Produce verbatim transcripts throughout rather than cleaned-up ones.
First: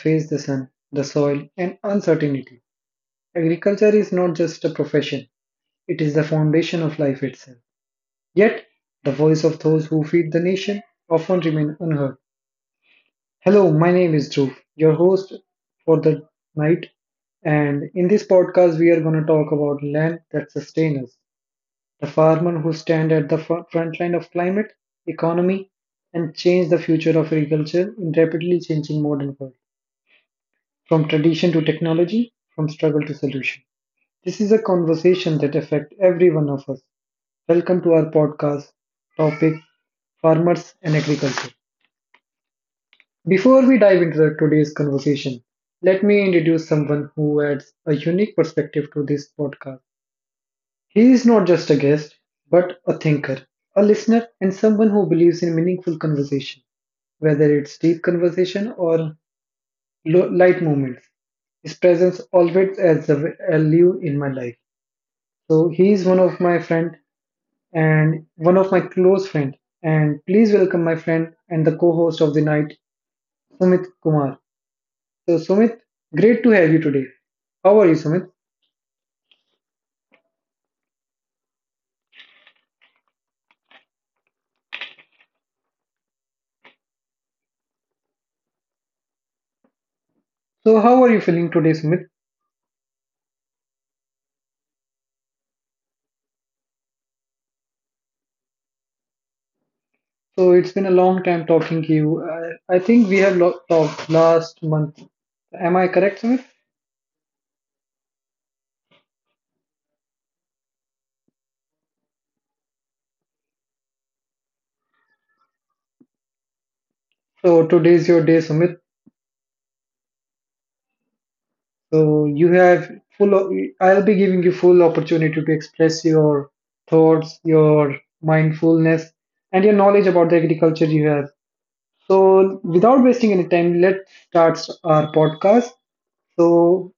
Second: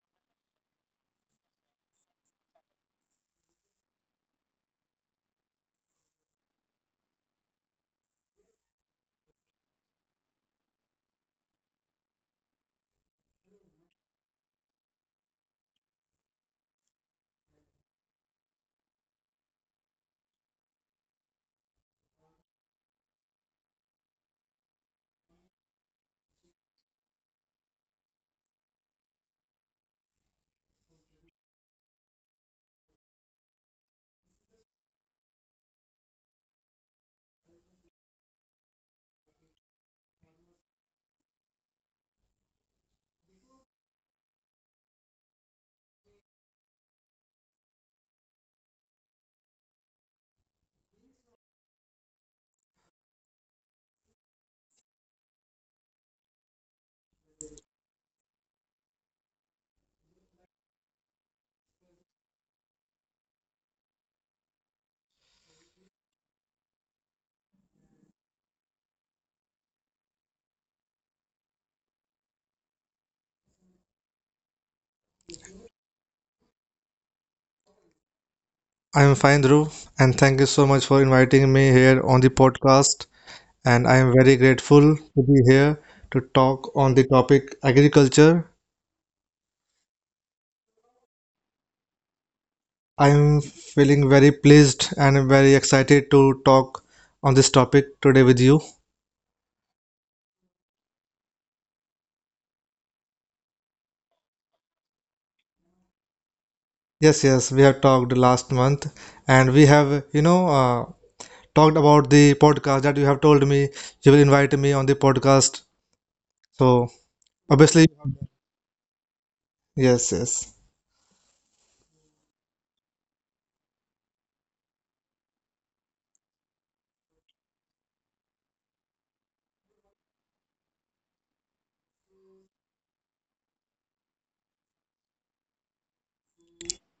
faced the sun, the soil, and uncertainty. Agriculture is not just a profession, it is the foundation of life itself. Yet, the voice of those who feed the nation often remain unheard. Hello, my name is Dhruv, your host for the night, and in this podcast we are going to talk about land that sustains us, the farmer who stand at the fro- front line of climate, economy, and change the future of agriculture in rapidly changing modern world, from tradition to technology, from struggle to solution. This is a conversation that affect every one of us. Welcome to our podcast topic farmers and agriculture. Before we dive into the- today's conversation, let me introduce someone who adds a unique perspective to this podcast. He is not just a guest, but a thinker, a listener, and someone who believes in meaningful conversation, whether it's deep conversation or lo- light moments. His presence always adds a v- value in my life. So he is one of my friend and one of my close friend. And please welcome my friend and the co-host of the night, Sumit Kumar. So Sumit, great to have you today. How are you, Sumit? I'm fine, Dhruv, and thank you so much for inviting me here on the podcast. And I'm very grateful to be here to talk on the topic agriculture. So how are you feeling today, Sumit? I'm feeling very pleased and very excited to talk on this topic today with you. So it's been a long time talking to you. I, I think we have lo- talked last month. Am I correct, Sumit? Yes, yes, we have talked last month, and we have, you know, uh, talked about the podcast that you have told me you will invite me on the podcast. So So obviously, today's your day, Sumit. yes, yes. So you have full. o- I'll be giving you full opportunity to express your thoughts, your mindfulness, and your knowledge about the agriculture you have. So without wasting any time, let's start our podcast. So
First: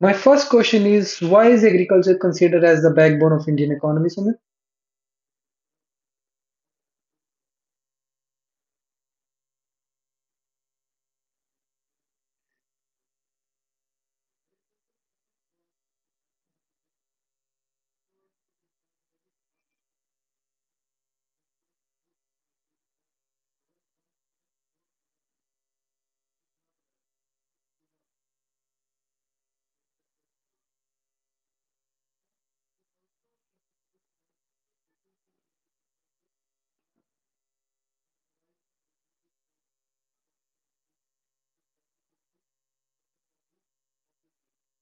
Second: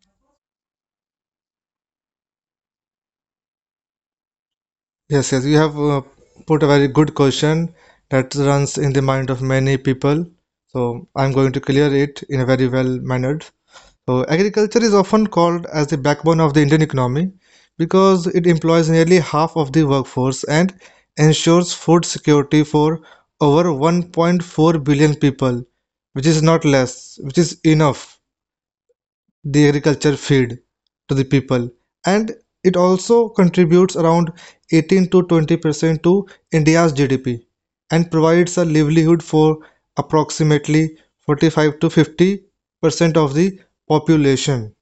my first question is, why is agriculture considered as the backbone of Indian economy, Sumit? Yes, yes, you have uh, put a very good question that runs in the mind of many people. So I'm going to clear it in a very well mannered. So agriculture is often called as the backbone of the Indian economy because it employs nearly half of the workforce and ensures food security for over one point four billion people, which is not less, which is enough the agriculture feed to the people, and it also contributes around eighteen to twenty percent to India's G D P and provides a livelihood for approximately forty-five to fifty percent of the population,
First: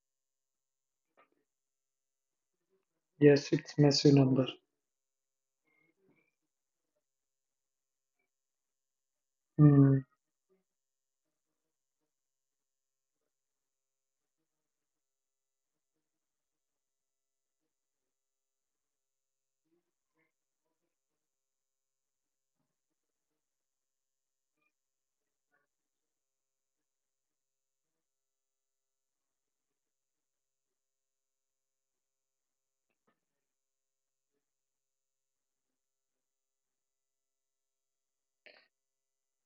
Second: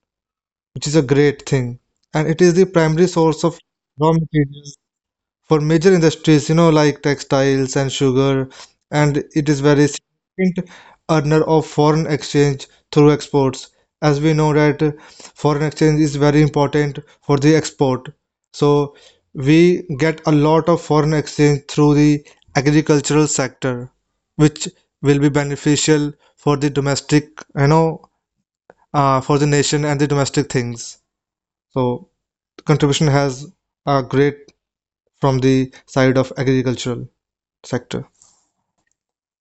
which is a great thing. And it is the primary source Yes, of it's raw massive number. materials for major industries, you know, like textiles and sugar, and it is very significant earner of foreign exchange through exports. As we know that uh, foreign exchange is very important for the export. So we get a lot of foreign exchange through the agricultural sector, which will be beneficial for the domestic, you know, uh, for the nation and the domestic things. So the contribution has a great from the side of agricultural sector.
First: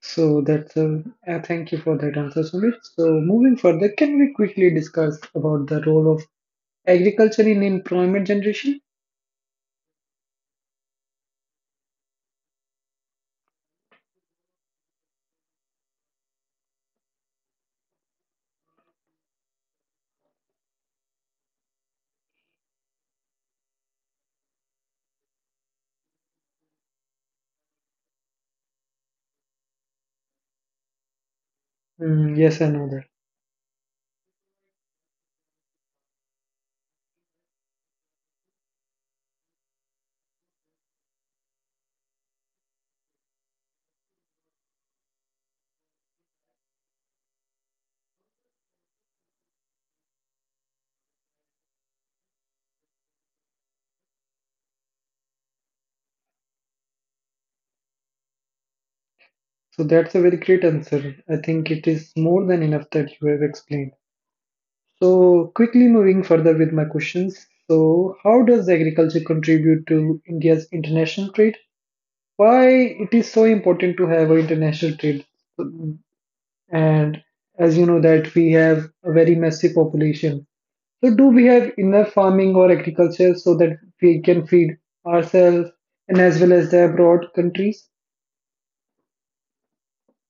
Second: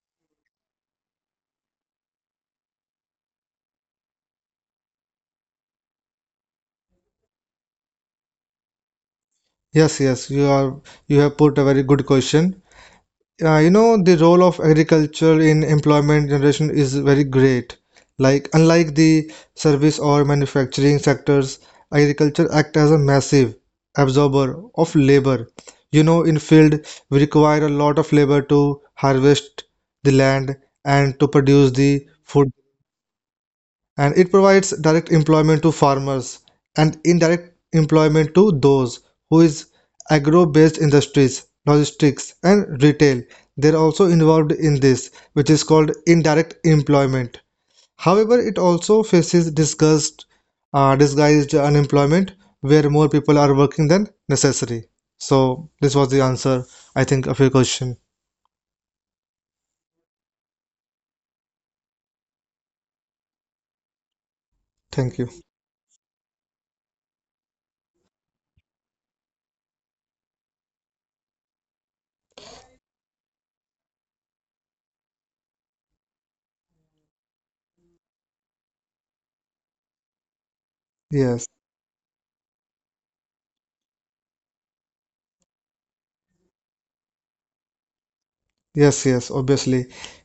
So that's a uh, thank you for that answer, Sumit. So moving further, can we quickly discuss about the role of agriculture in employment generation? Yes, yes, you are you have put a very good question. Uh, you know, the role of agriculture in employment generation is very great. Like unlike the service or manufacturing sectors, agriculture act as a massive absorber of labor. You know, in field we require a lot of labor to harvest the land and to produce the Mm, food, yes, I know that. and it provides direct employment to farmers and indirect employment to those who is agro-based industries, logistics and retail. They're also involved in this, which is called indirect employment. However, it also faces disguised uh, disguised unemployment where more people are working than necessary. So this was the answer, I think, of your question. So that's a very great answer. I think it is more than enough that you have explained. Thank you. So quickly moving further with my questions. So how does agriculture contribute to India's international trade? Why it is so important to have an international trade? And as you know that we have a very massive population. So, do we Yes. have enough farming or agriculture so that we can feed ourselves and as well as the abroad countries? Yes, yes, obviously.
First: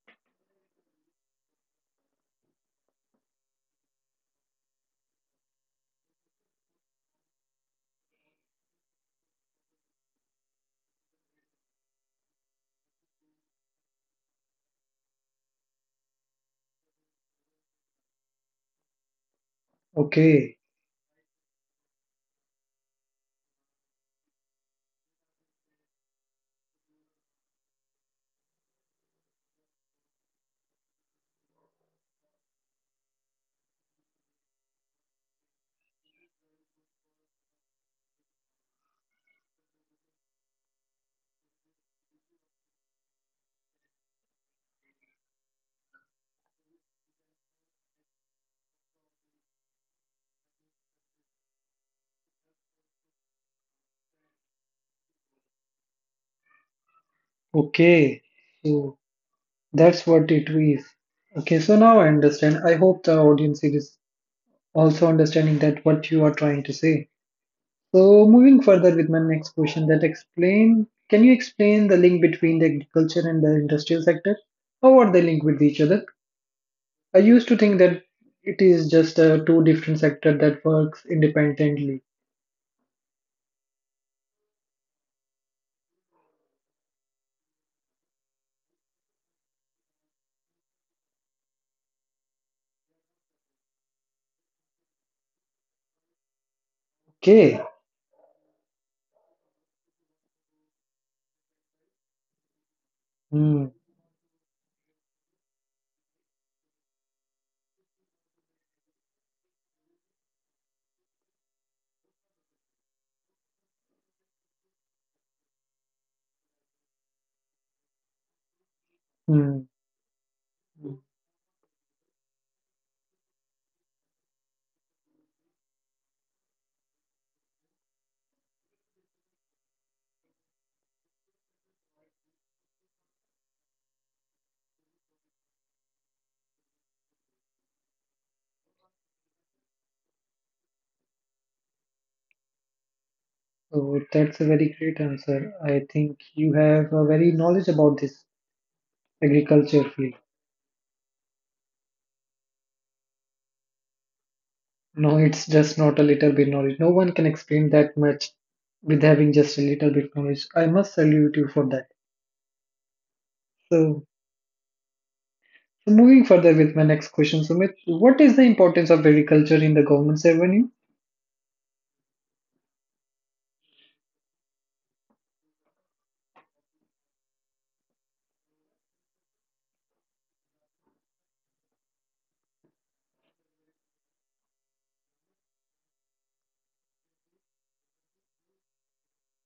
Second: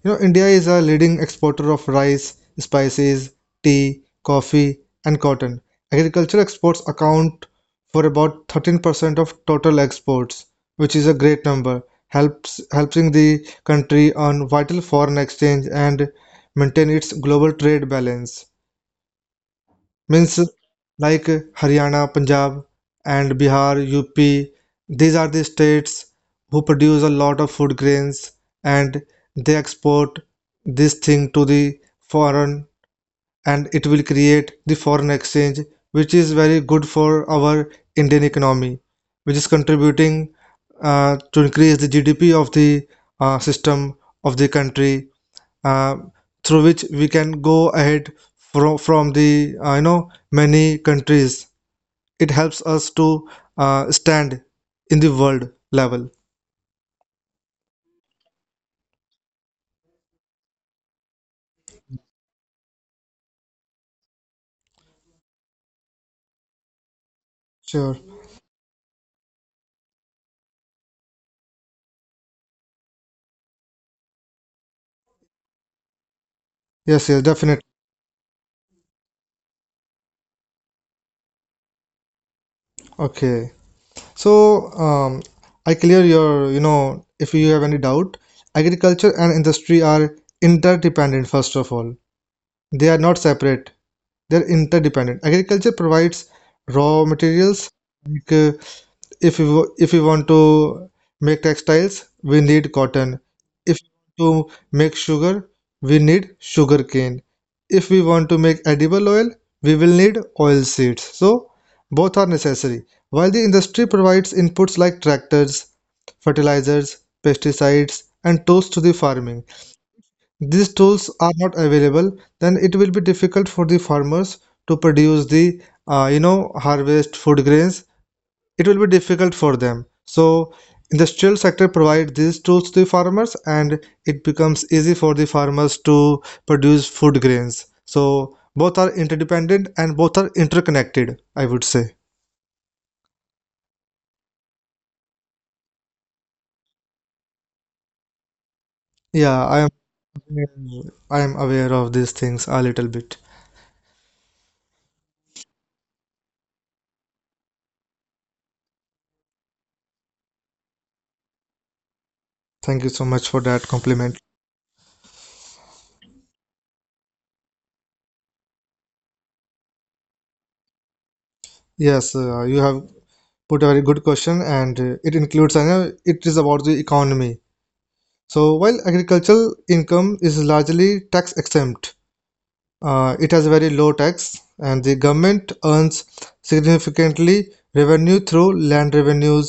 You know, India is a leading exporter of rice, spices, tea, coffee, and cotton. Agriculture exports account for about thirteen percent of total exports, which is a great number, helps helping the country earn vital foreign exchange and maintain its global trade balance means Okay, like Haryana, Punjab, and Bihar, U P. These are the states who produce a lot of food grains and they export this thing to the foreign, and it will create the foreign exchange which is very good for our Indian economy, which is contributing uh, to increase the G D P of the uh, system of the country uh, through which we can go ahead from from the uh, you know many countries. It helps us to uh, stand in the world level. okay. So that's what it is. Okay, so now I understand. I hope the audience is also understanding that what you are trying to say. Sure. So moving further with my next question, that explain. Can you explain the link between the agriculture and the industrial sector? How are they linked with each other? Yes, I yes, used to definitely. think that it is just uh, two different sector that works independently. Okay. So, um, I clear your, you know, if you have any doubt, agriculture and industry are interdependent, first of all. They are not separate, they're interdependent. Agriculture provides raw Okay. materials like uh, if we wa- if we want to make textiles, we need cotton. Hmm. If we want to make sugar, we need sugar cane. If we want to make edible oil, we will need oil seeds. So both are necessary, while the industry provides inputs like tractors, fertilizers, pesticides and tools to the farming. Hmm. These tools are not available, then it will be difficult for the farmers to produce the uh, you know harvest food grains. It will be difficult for them. So industrial sector provide these tools to the farmers, and it becomes easy for the farmers to produce food grains. So both are interdependent and both are interconnected, I would say. So that's a very great answer. I think you have a very knowledge about this Yeah, i am agriculture field. i am aware of these things a little bit. No, it's just not a little bit knowledge. No one can explain that much with having just a little bit knowledge. I must salute you for that. Thank you so much for that So, compliment. so moving further with my next question, Sumit, what is the importance of agriculture in the government's revenue? Yes, uh, you have put a very good question, and uh, it includes I know it is about the economy. So while agricultural income is largely tax exempt. Uh, it has very low tax, and the government earns significantly revenue through land revenues,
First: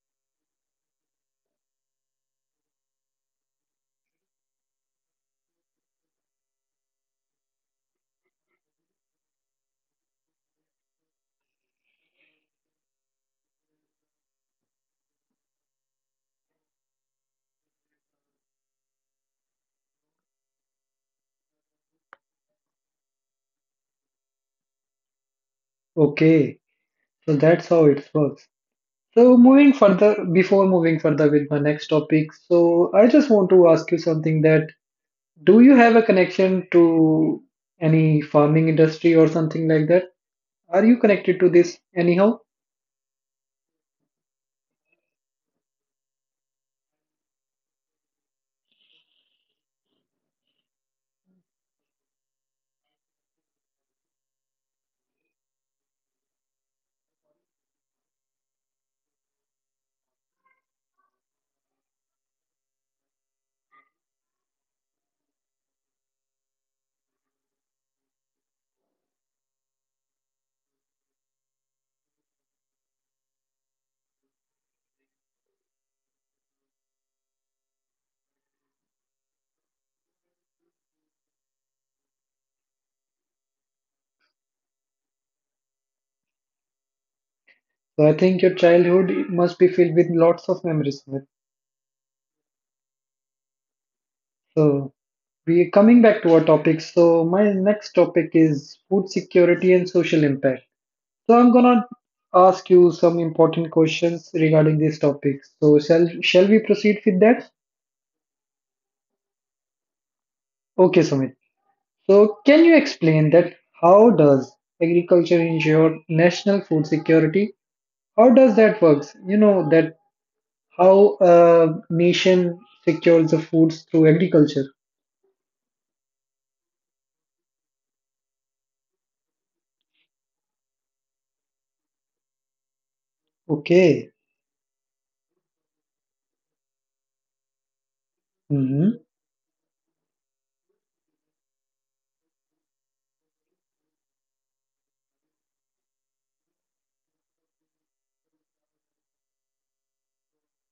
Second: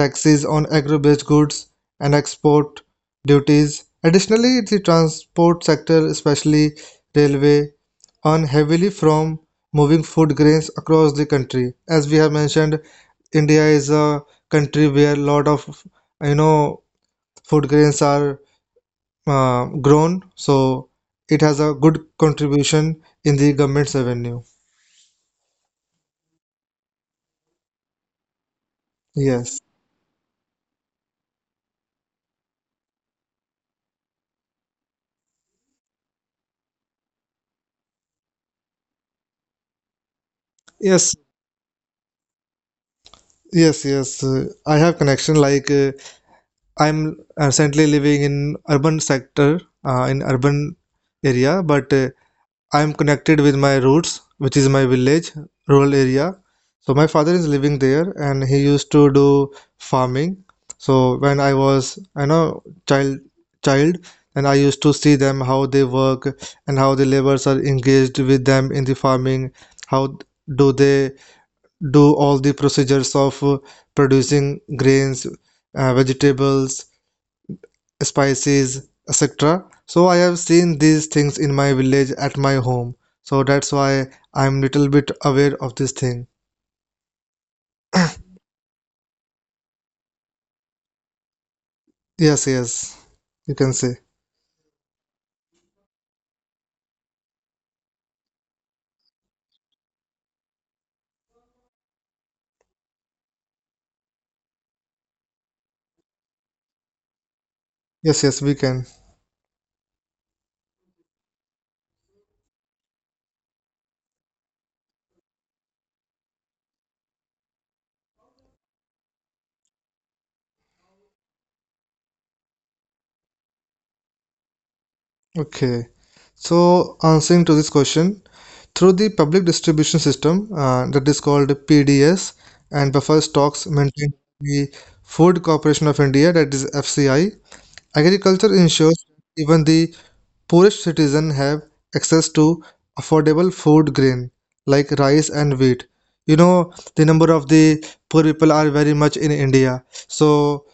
taxes on agro-based goods, and export duties. Additionally, the transport sector, especially railway, earn heavily from moving food grains across the country. As we have mentioned, India is a country where a lot of, you know, food grains are uh, grown, so it has a good contribution in the government's revenue. Okay, so that's how it works. So Yes, moving further, before moving further with my next topic, so I just want to ask you something that do you have a connection to any farming industry or something like that? Are you yes, connected to this anyhow? yes, yes. Uh, I have connection. Like uh, I'm recently living in urban sector, uh, in urban area, but uh, I am connected with my roots, which is my village, rural area. So my father is living there, and he used to do farming. So when I was, you know, child, child, and I used to see them how they work and how the laborers are engaged with them in the farming. How do they do all the procedures of uh, producing grains, uh, vegetables, spices, etc. So I have seen these things in my village at my home, so that's why I'm little bit aware of this thing. So I think your childhood must be filled with lots of memories. With. Yes, yes, you can say. So we coming back to our topic. So my next topic is food security and social impact. So I'm gonna ask you some important questions regarding this topic. So shall shall we proceed with that? Yes, yes, we can. Okay, Sumit. So, can you explain that? How does agriculture ensure national food security? How does that works? You know that how a nation secures the foods through agriculture. Okay, so answering to this question, through the public distribution system, uh, that is called PDS, and buffer stocks maintained Okay. by the Food Corporation of India, that is FCI, agriculture Hmm. ensures even the poorest citizens have access to affordable food grain like rice and wheat. You know, the number of the poor people are very much in India. So,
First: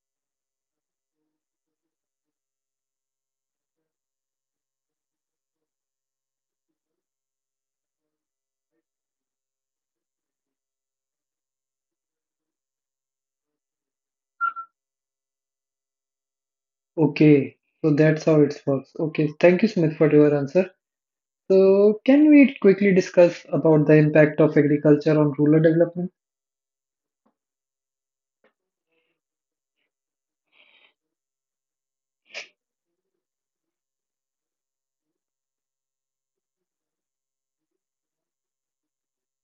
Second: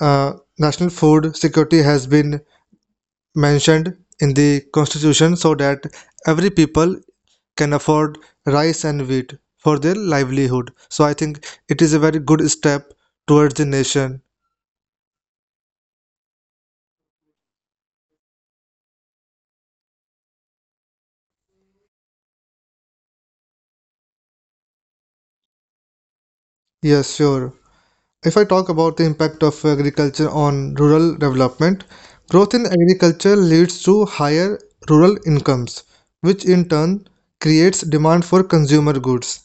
uh, national food security has been mentioned in the constitution so that every people can afford rice and wheat for their livelihood. So, I think it is a very good step towards the nation. Okay. So that's how it works. Okay. Thank you, Smith, for your answer. So, can we quickly discuss about the impact of agriculture on rural development? Yes, sure. If I talk about the impact of agriculture on rural development, growth in agriculture leads to higher rural incomes, which in turn creates demand for consumer goods.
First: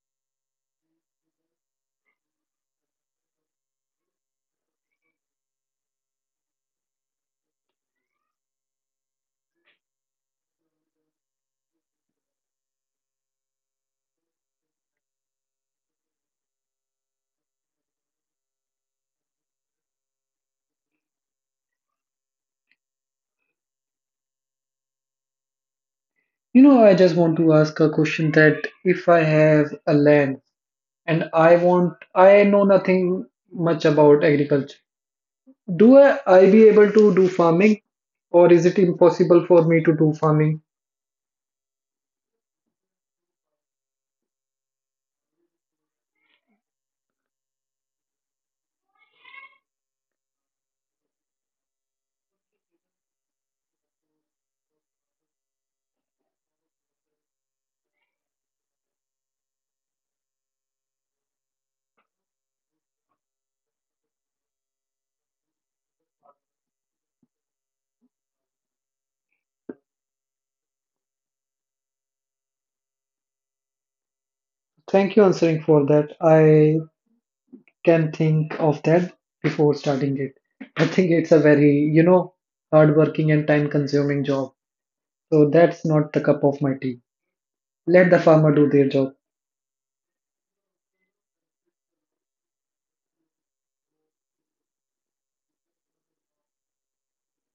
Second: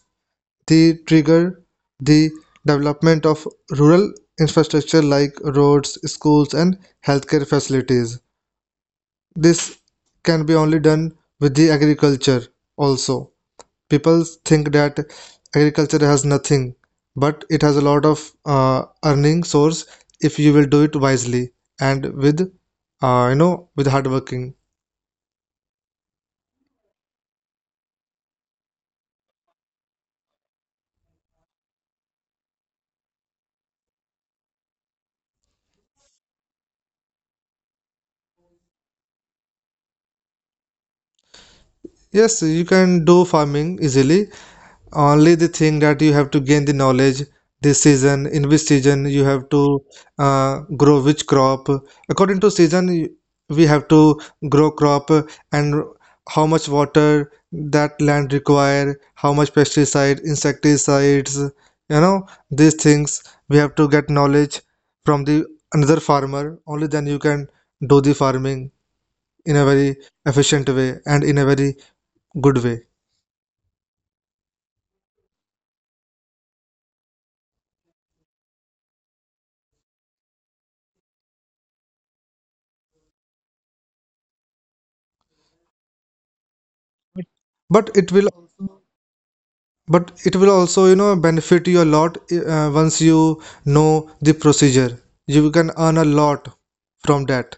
The trigger the development of rural infrastructure like roads, schools, and healthcare facilities. This can be only done with the agriculture also. People think that agriculture has nothing, but it has a lot of uh, earning source if you will do it wisely and with uh, you know with hard working. You know, I just want to ask a question that if I have a land and I want I know nothing much about agriculture. Do I, I be able to do farming or is it impossible for me to do farming? Yes, you can do farming easily, only the thing that you have to gain the knowledge. This season, in which season you have to uh, grow which crop. According to season, y- we have to grow crop, uh, and how much water that land require, how much pesticide, insecticides, you know, these things we have to get knowledge from the another farmer. Only then you can do the farming in a very efficient way and in a very good way. Thank you answering for that. I can think of that before starting it. I think it's a very, you know, hard working and time consuming job. So that's not the cup of my tea. but it Let the will farmer do their job. but it will also, you know, benefit you a lot, uh, once you know the procedure, you can earn a lot from that.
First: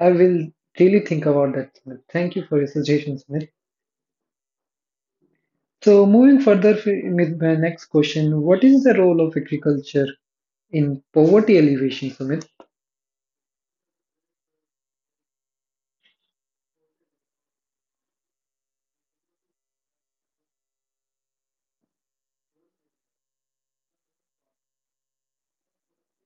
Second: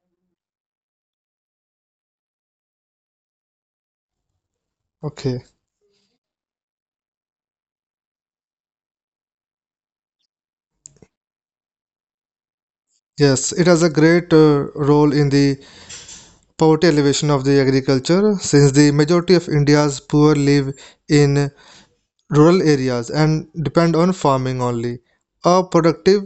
I will really think about that. Smith. Thank you for your suggestions, Smith. Okay. So moving further f- with my next question, what is the role of agriculture in poverty alleviation, Sumit? Yes, it has a great uh, role in the poverty elevation of the agriculture, since the majority of India's poor live in rural areas and depend on farming only. A productive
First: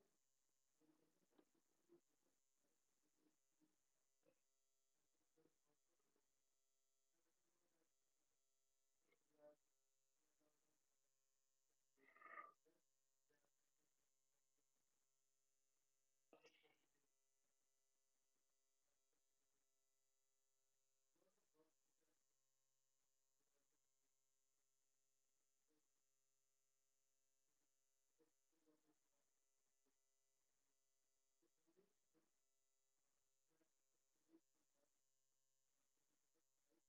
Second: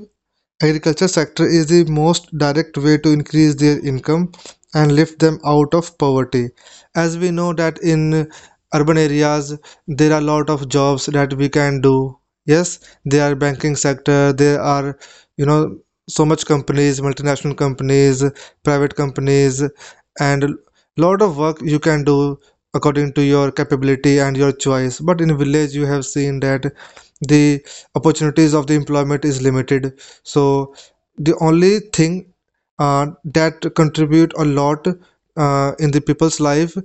agriculture sector is the most direct way to increase their income and lift them out of poverty. As we know that in urban areas there are a lot of jobs that we can do. Yes, there are banking sector, there are, you know, so much companies, multinational companies, private companies, and lot of work you can do according to your capability and your choice. But in village you have seen that the opportunities of the employment is limited. So the only thing uh, that contribute a lot uh, in the people's life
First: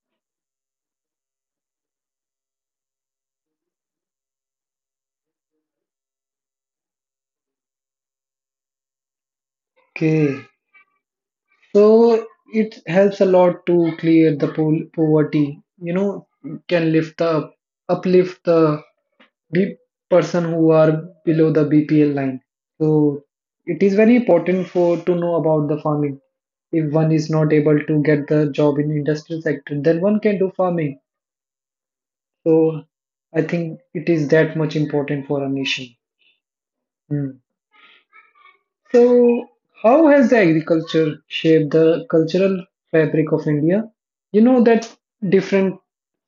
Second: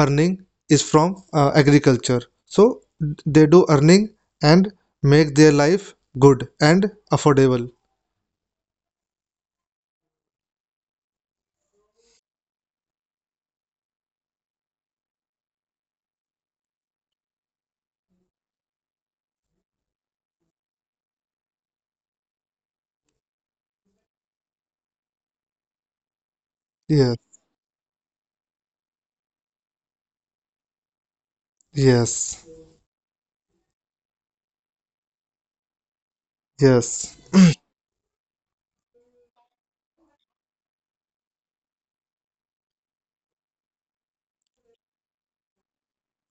earning is from uh, agriculture. So they do earning and make their life good and affordable. Okay, so it helps a lot to clear the po- poverty. You know, can lift the uplift the B- person who are below the B P L line. So it is very important for to know about the farming. If one Yes, is not able to get the job in industrial sector, then one can do farming. yes, So I think it is that much important for a nation. yes, Hmm. So how has the agriculture shaped the cultural fabric of India? You know that different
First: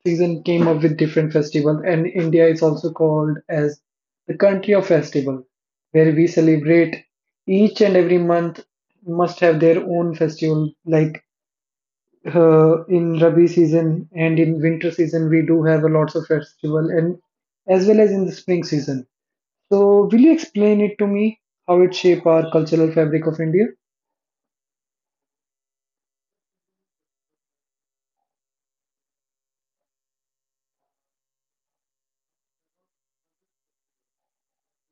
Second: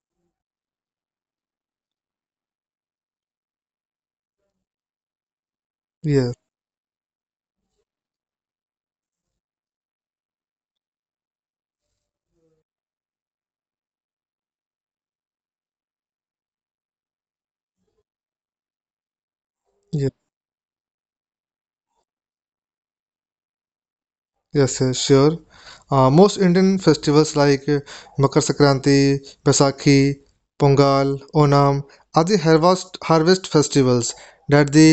season came up with different festivals, and India is also called as the country of festival, where we yes, celebrate each and every month must have their own festival like uh, in Rabi season and in winter season, we do have a lots of festival and as well as in the spring season. So, yes. will you explain it to me how it shape our cultural fabric of India? Yes, uh, sure. Uh, most Indian festivals like uh, Makar Sankranti, Baisakhi, Pongal, Onam are the harvest harvest festivals that the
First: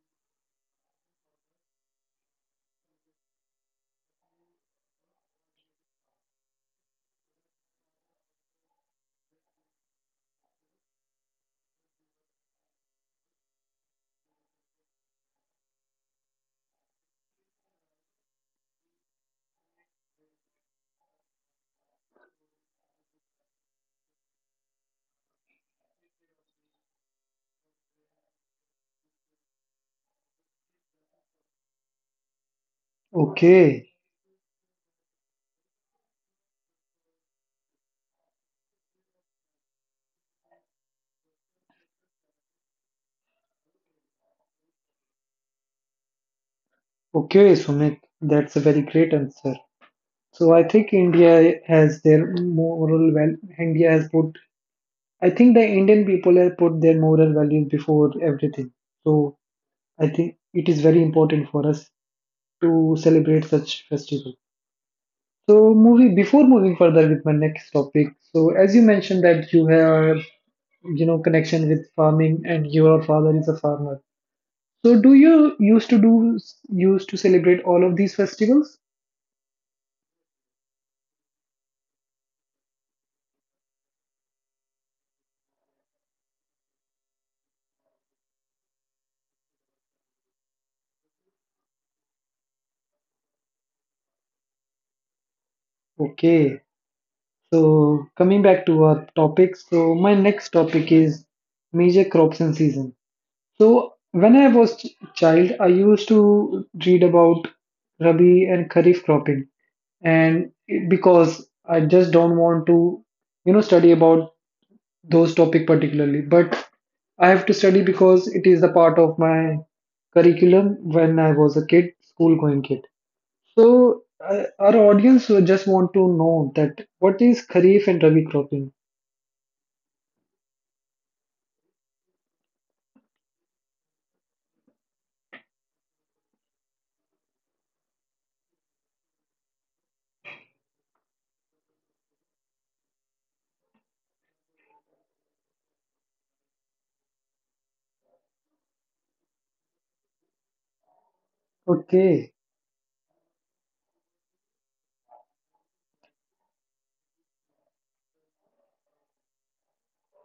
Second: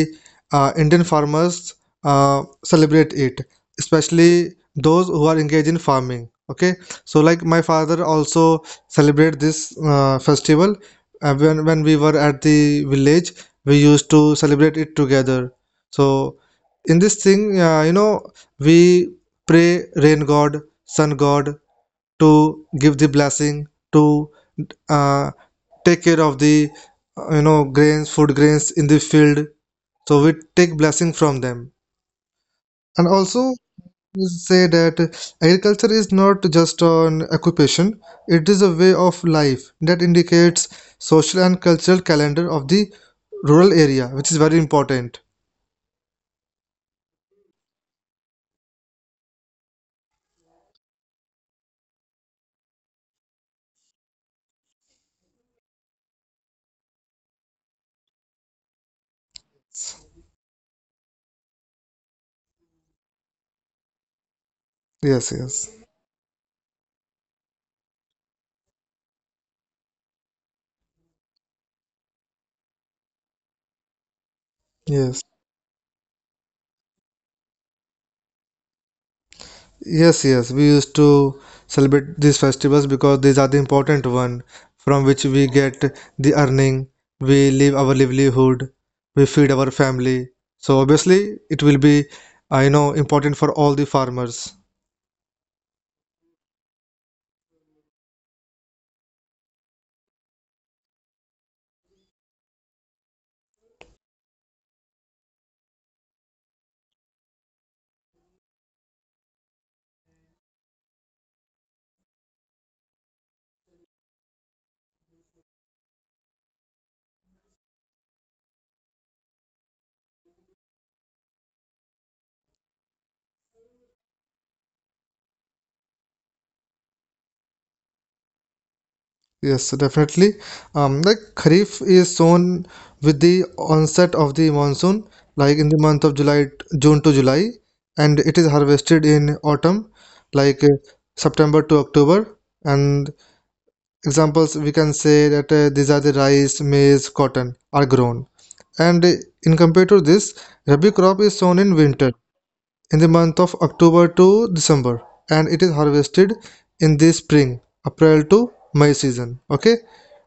uh, Indian farmers uh, celebrate it, especially those who are engaged in farming. Okay, so like my father also celebrate this uh, festival. Uh, when when we were at the village, we used to celebrate it together. So in this thing, uh, you know, we pray rain god, sun god to give the blessing to uh, take care of the uh, you know grains, food grains in the field. So we take blessing from them. And also Okay, we say that agriculture is not just an occupation; it is a way of life that indicates social and cultural calendar of the rural area, which is very important. okay, Sumit, that's a very great answer. So, I think India has their moral well. India has put. I think the Indian people have put their moral values before everything. So, I think it is very important for us to celebrate such festival. Yes, yes, So, movie before moving further with my next topic. So, as you mentioned that you have, you know, connection with farming and your father is a farmer. So, do yes. you used to do used to celebrate all of these festivals? Yes, yes, we used to celebrate these festivals because these are the important one from which we get the earning, we live our livelihood, we feed our family. So obviously it will be, I know, important for all the farmers. Okay. So, coming back to our topic. So, my next topic is major crops and season. So when I was ch- child, I used to read about Rabi and Kharif cropping, and it- because I just don't want to, you know, study about those topic particularly. But I have to study because it is the part of my curriculum when I was a kid, school going kid. So uh, our audience will just want to know that what is Kharif and Rabi cropping? Yes, definitely. Um, like Kharif is sown with the onset of the monsoon, like in the month of July, June to July, and it is harvested in autumn, like uh, September to October, and examples we can say that uh, these are the rice maize cotton are grown and uh, in compared to this rabi crop is sown in winter Okay, in the month of october to december and it is harvested in the spring april to may season, okay,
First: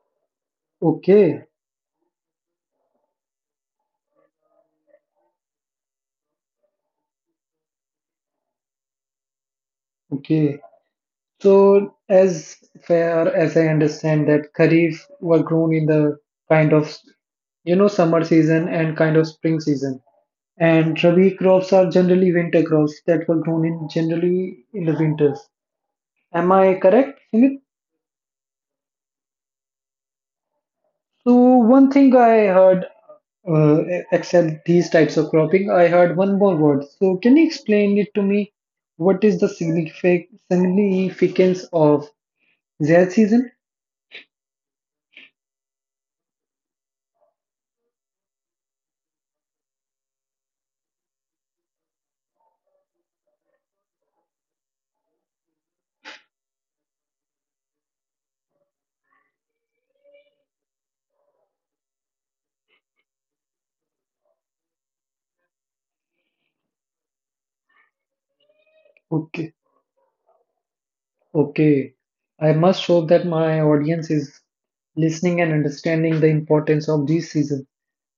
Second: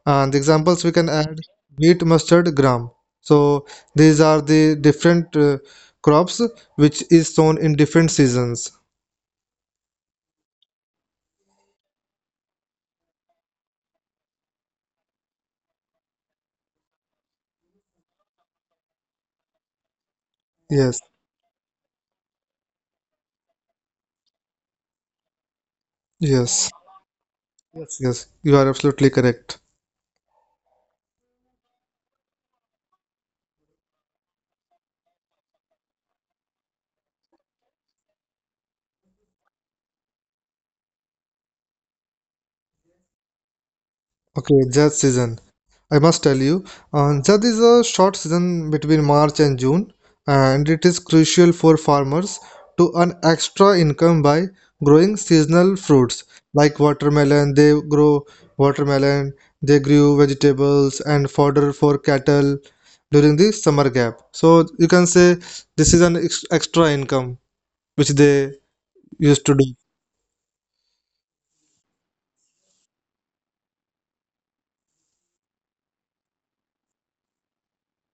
and the examples we can add okay, wheat mustard gram. So these are the different uh, crops which is sown in different seasons. okay. So, as far as I understand that Kharif were grown in the kind of you know summer season and kind of spring season, Yes, and Rabi crops are generally winter crops that were grown in generally in the winters. Am yes I correct, Sumit? yes you are absolutely correct. So, one thing I heard uh, except these types of cropping, I heard one more word. So, can you explain it to me? What is the signific- significance of Zaid season? Okay, Jat season. I must tell you, uh, Jat is a short season between March and June, and it is crucial for farmers to earn extra income by growing seasonal fruits like watermelon. They grow watermelon, they grew vegetables and fodder for cattle during the summer gap. So you can say this is an ex- extra income which they used Okay. to do. Okay, I must hope that my audience is listening and understanding the importance of this season.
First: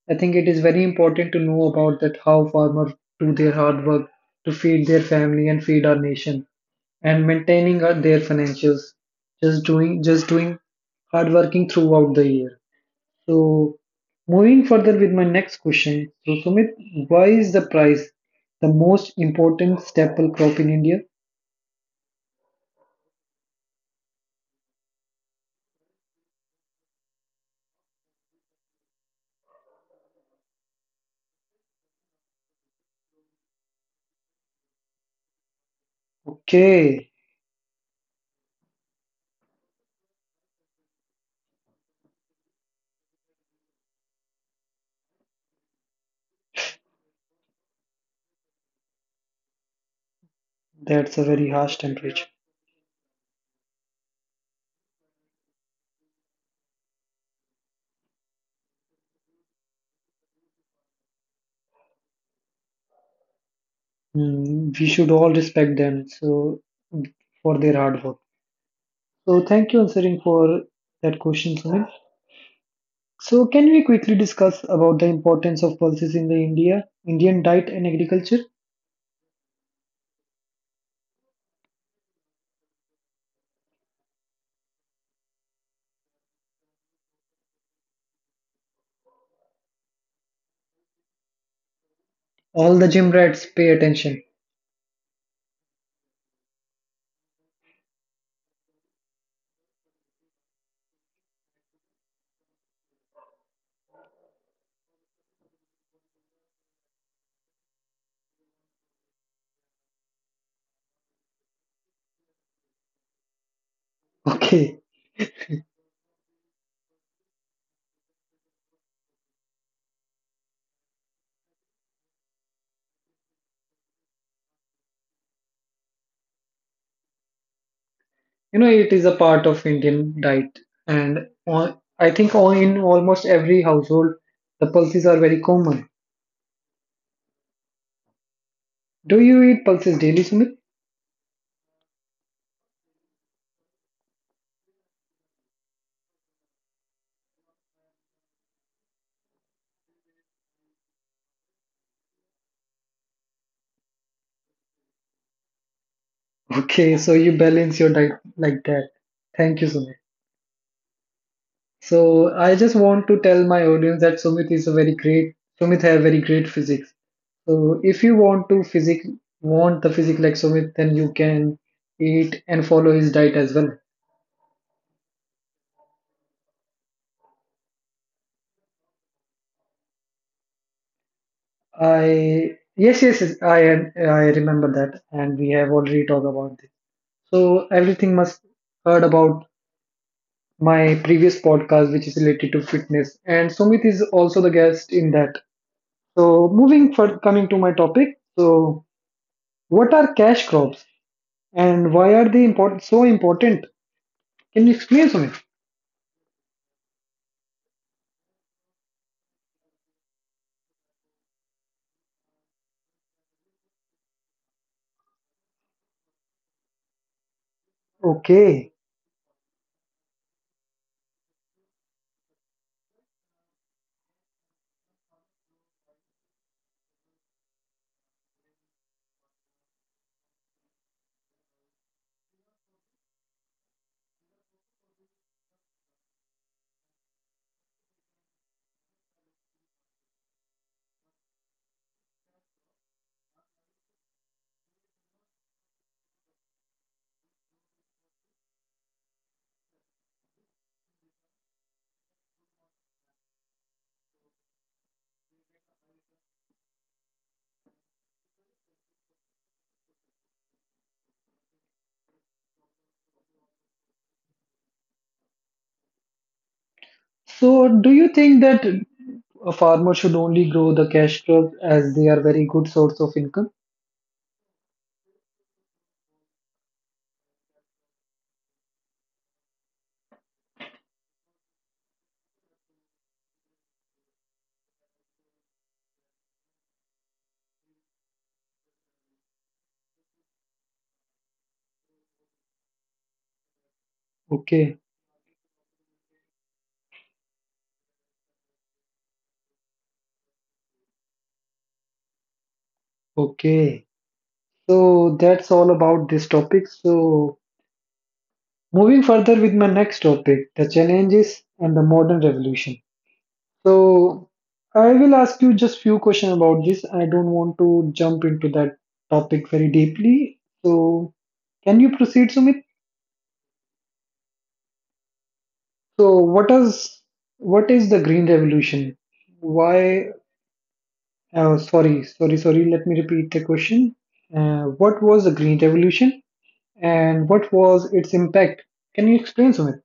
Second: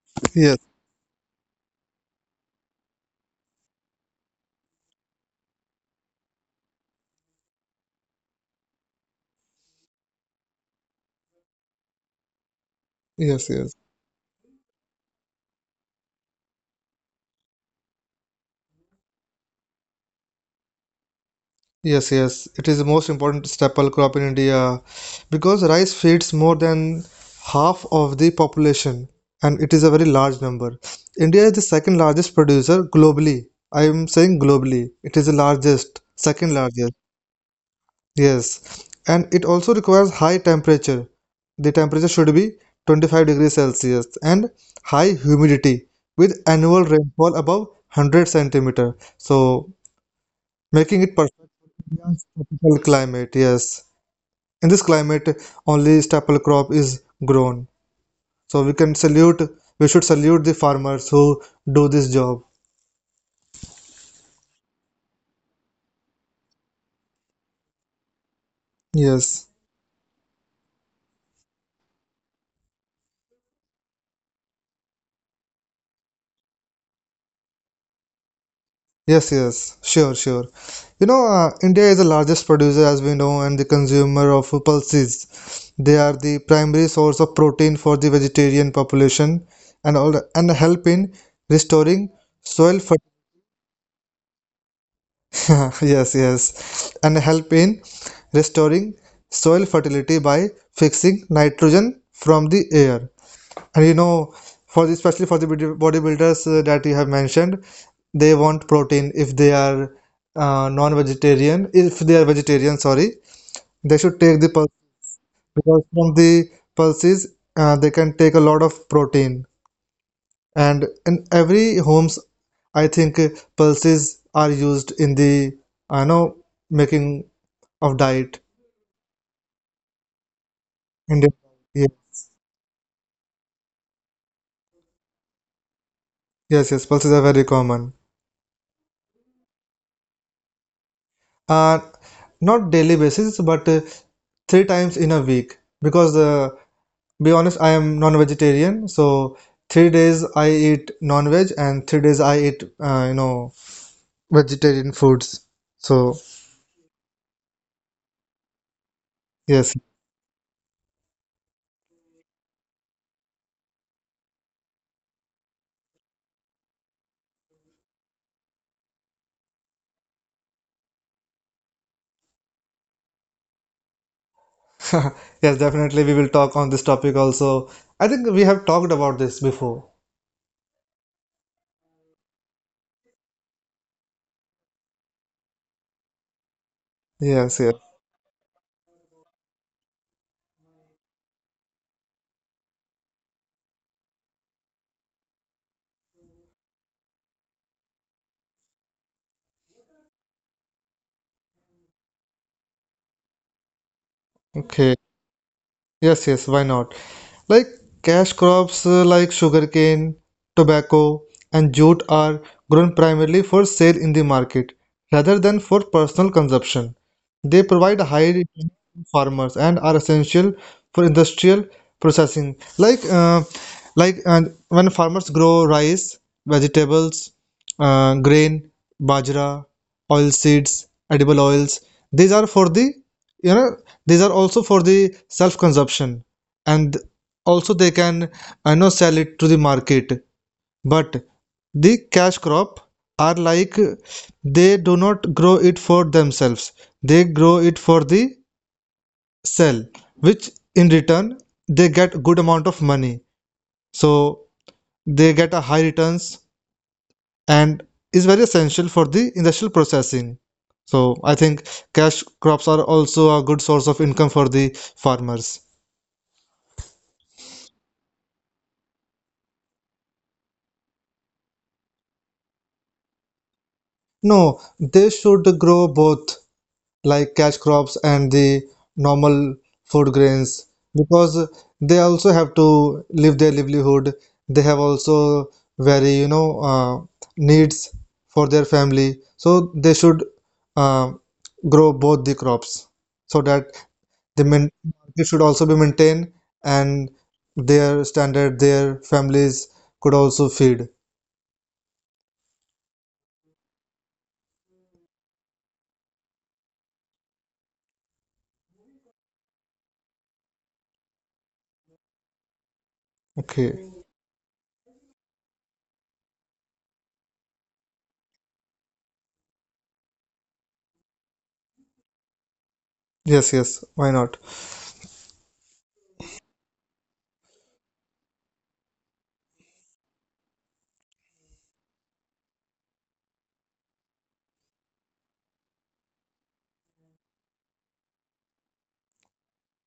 I think it Yes, is very important to know about that how farmers do their hard work to feed their family and feed our nation and maintaining our, their financials. Just doing just doing hard working throughout the year. yes, yes. So moving further with my next question. So Sumit, why is the price the most important staple crop in India? Yes, yes, it is the most important staple crop in India because rice feeds more than half of the population and it is a very large number. India is the second largest producer globally. I am saying globally, it is the largest, second largest. Okay, Yes, and it also requires high temperature. The temperature should be twenty-five degrees Celsius and high humidity with annual rainfall above one hundred centimeter. So, making it that's a very perfect harsh temperature. tropical climate. Yes, in this climate only staple crop is grown, so we can salute, we should salute the farmers who do this job. Mm, we should all respect them so for their hard work. So Yes, thank you answering for that question, Sumit. So can we quickly discuss about the importance of pulses in the India Indian diet and agriculture? yes, yes, sure, sure. You know, uh, india is the largest producer as we know and the consumer of pulses. They are the primary source of protein for the vegetarian population and all, and help in restoring soil All the gym fertility. rats pay attention. Yes, yes. And help in restoring soil fertility by fixing nitrogen from the air. And you know, for the, especially for the body- bodybuilders uh, that you have mentioned, they want protein if they are uh, non-vegetarian. If they are vegetarian, sorry, they should take the pulse, Okay, because from the pulses uh, they can take a lot of protein. And in every homes, I think uh, pulses are used in the, I know, making of diet, you know it is a part of Indian diet, and indian diet. on, Ye- I think all, in almost every household the pulses are very common. Yes, yes pulses are very common. Do you eat pulses daily, Sumit? uh Not daily basis, but uh, three times in a week, because uh, be honest I am non-vegetarian, so three days I eat non-veg and three days I eat uh, you know vegetarian foods. So Okay, so you balance your diet like that. Thank you, yes. Sumit. So I just want to tell my audience that Sumit is a very great Sumit have very great physics. So if you want to physic want the physique like Sumit, then you can eat and follow his diet as well. Yes, definitely we will talk on this topic also. I think we have talked about this before. I yes, yes, yes, I I remember that and we have already talked about this. Yes, So yes. everything must heard about my previous podcast which is related to fitness and Sumit is also the guest in that. So moving for coming to my topic. So what are cash crops? And why are they important, so important? Can you Okay. explain to me? Yes, yes, why not? Like cash crops uh, like sugarcane, tobacco, and jute are grown primarily for sale in the market rather than for personal consumption. They provide high return Okay. to farmers and are essential for industrial processing. Like uh, like and when farmers grow rice, vegetables, uh, grain, bajra, oil seeds, edible oils, these are for the, you know, these are also for the self-consumption, and also they can, I know, sell it to the market. But the cash crop are like, they do not grow it for themselves, they grow it for the sell, which in return they get good amount of money. So they get a high returns, and is very essential for the industrial processing. So I think cash crops are also a good source of income for the farmers. So, do you think that a farmer should only grow the cash crops as they are very good source of income? No, they should grow both, like cash crops and the normal food grains, because they also have to live their livelihood. They have also very, you know, uh, needs for their family. So they should uh, grow both the crops so that the main Okay. market should also be maintained and their standard, their families could also feed. Okay. So, that's all about this topic. So, moving further with my next topic, the challenges and the modern revolution. Okay. So, I will ask you just few questions about this. I don't want to jump into that topic very deeply. So, can you proceed, Sumit? Yes, yes, why not? So what is what is the green revolution? Why? Uh, sorry, sorry, sorry. Let me repeat the question. Uh, what was the green revolution, and what was its impact? Can you explain, Sumit?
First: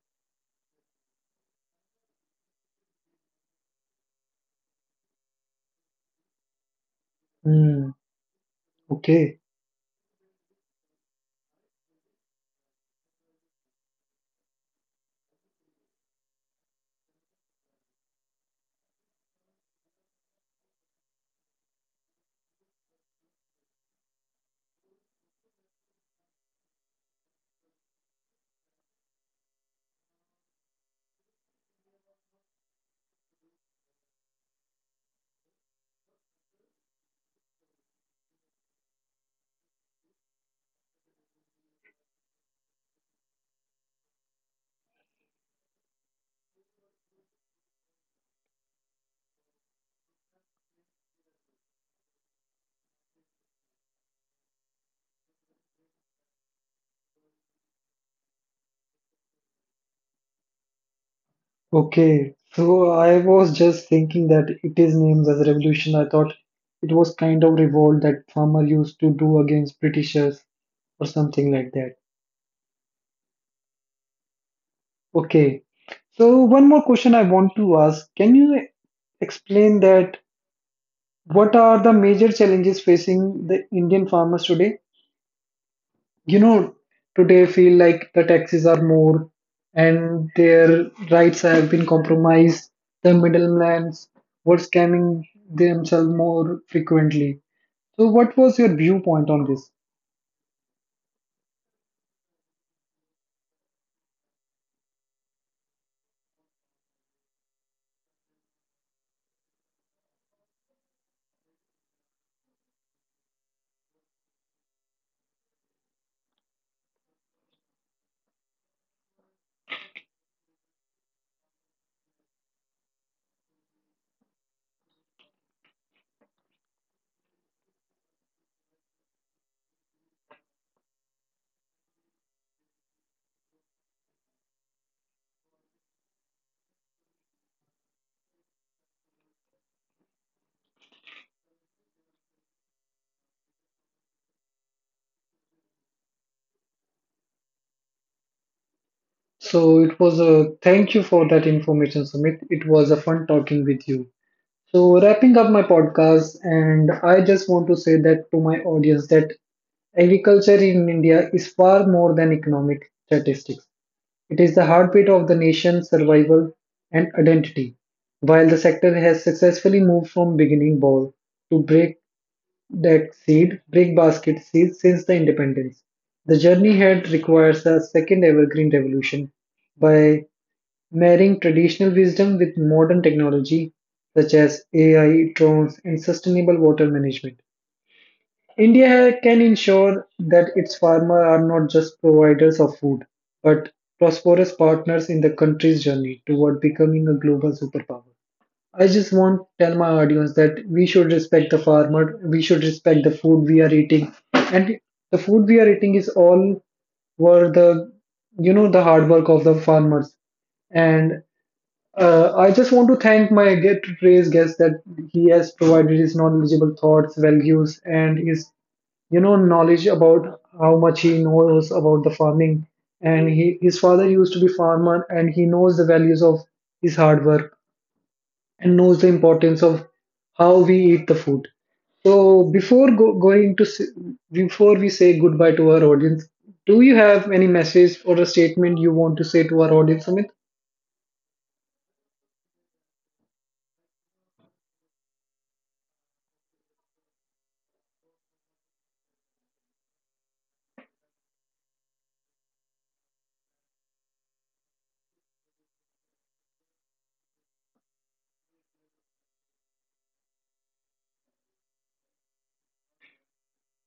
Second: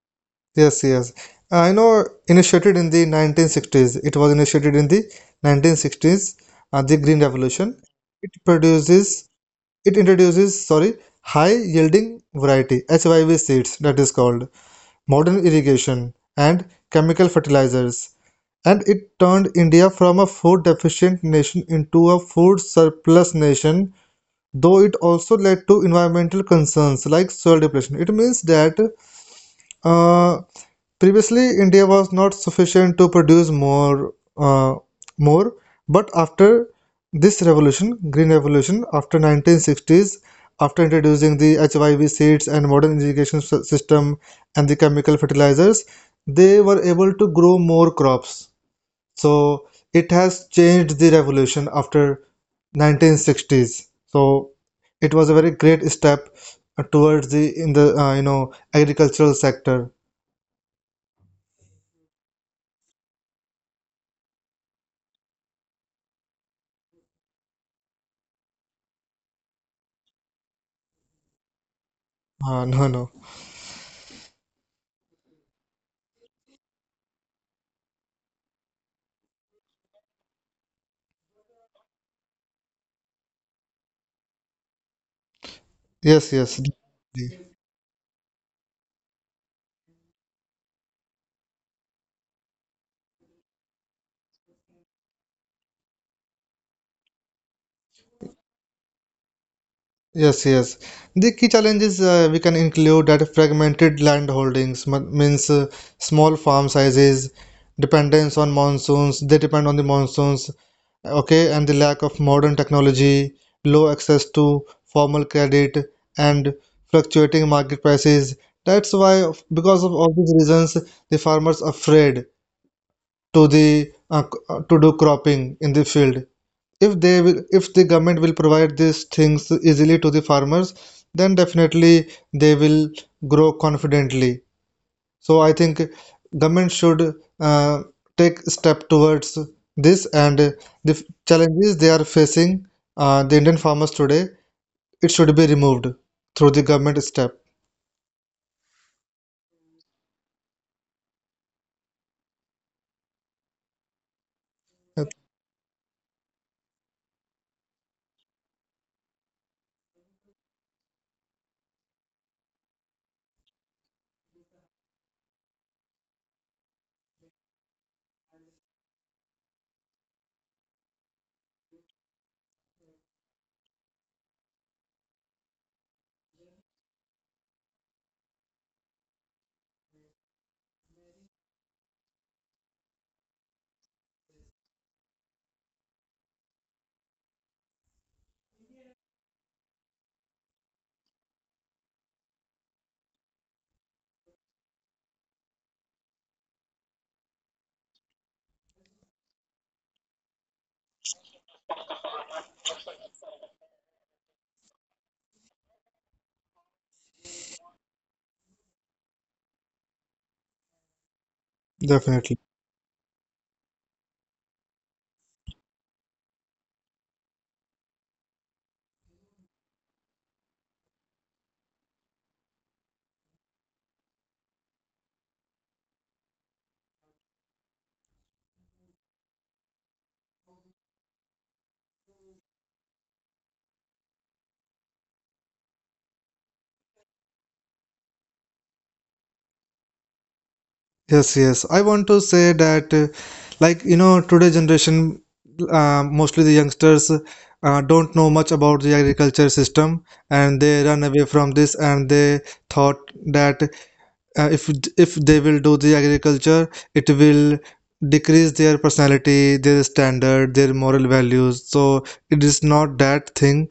Yes, yes. Uh, I know initiated in the nineteen sixties. It was initiated in the nineteen sixties, uh, the Green Revolution. Hmm. It produces, Okay. it introduces, sorry, high yielding variety, H Y V seeds, that is called, modern irrigation and chemical fertilizers. And it turned India from a food deficient nation into a food surplus nation, though it also led to environmental concerns like soil depletion. It means that uh, previously, India was not sufficient to produce more, uh, more. But after this revolution, Green Revolution, after nineteen sixties, after introducing the H Y V seeds and modern irrigation s- system and the chemical fertilizers, they were able to grow more crops. So it has changed the revolution after nineteen sixties. So it was a very great step uh, towards the in the uh, you know agricultural sector. okay. So I was just thinking that it is named as a revolution. I thought it was kind of revolt that farmer used to do against Britishers or something like that. Uh, no, no. Okay. So one more question I want to ask. Can you explain that what are the major challenges facing the Indian farmers today? Yes, You yes, know, today definitely. feel like the taxes are more and their rights have been compromised. The middlemen were scamming themselves more frequently. So, what was your viewpoint on this? Yes, yes. The key challenges uh, we can include that fragmented land holdings m- means uh, small farm sizes, dependence on monsoons, they depend on the monsoons, okay, and the lack of modern technology, low access to formal credit, and fluctuating market prices. That's why, of- because of all these reasons, the farmers afraid to the uh, c- uh, to do cropping in the field. If they will if the government will provide these things easily to the farmers, then definitely they will grow confidently. So I think government should uh, take step towards this, and the challenges they are facing uh, the indian farmers today, it should be removed through the government step. So, it was a thank you for that information, Sumit. It was a fun talking with you. So, Yep, wrapping up my podcast, and I just want to say that to my audience that agriculture in India is far more than economic statistics. It is the heartbeat of the nation's survival and identity. While the sector has successfully moved from beginning ball to break deck seed, break basket seed since the independence, the journey ahead requires a second evergreen revolution by marrying traditional wisdom with modern technology such as A I, drones, and sustainable water management. India can ensure that its farmers are not just providers of food, but prosperous partners in the country's journey toward becoming a global superpower. I just want to tell my audience that we should respect the farmer, we should respect the food we are eating, and the food we are eating is all were the you know the hard work of the farmers and uh, I definitely. just want to thank my Get to Trace guest that he has provided his knowledgeable thoughts, values, and his you know knowledge about how much he knows about the farming. And he, his father used to be farmer, and he knows the values of his hard work and knows the importance of how we eat the food. So before go, going to s- before we say goodbye to our audience, do you have any message or a statement you want to say to our audience, Amit? Yes, yes. I want to say that, uh, like, you know, today generation, uh, mostly the youngsters, uh, don't know much about the agriculture system, and they run away from this, and they thought that uh, if if they will do the agriculture, it will decrease their personality, their standard, their moral values. So it is not that thing.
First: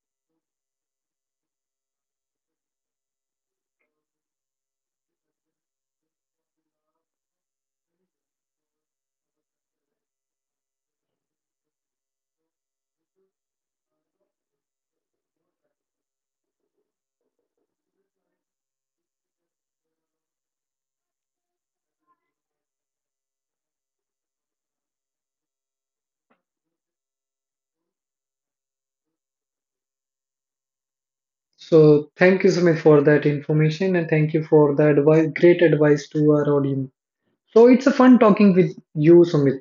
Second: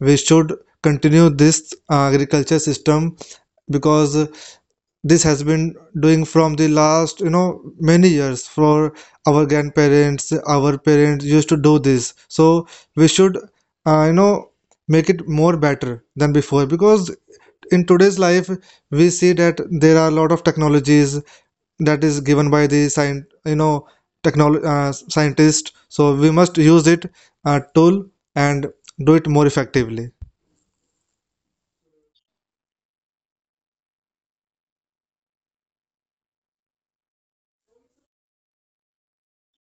We should continue this uh, agriculture system, because this has been doing from the last, you know, many years. For our grandparents, our parents used to do this, so we should uh, you know make it more better than before, because in today's life we see that there are a lot of technologies that is given by the science, you know, technology uh, scientist. So we must use it uh, tool and do it more effectively. So thank you, Sumit, for that information and thank you for the advice, great advice to our audience. So it's a fun talking with you, Sumit.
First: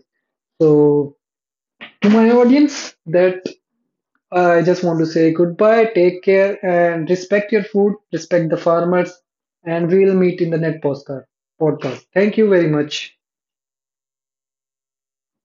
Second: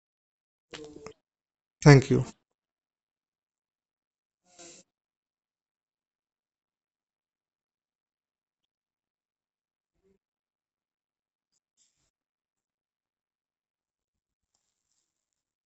So to Thank you. my audience, that I just want to say goodbye, take care, and respect your food, respect the farmers, and we'll meet in the next postcard podcast. Thank you very much.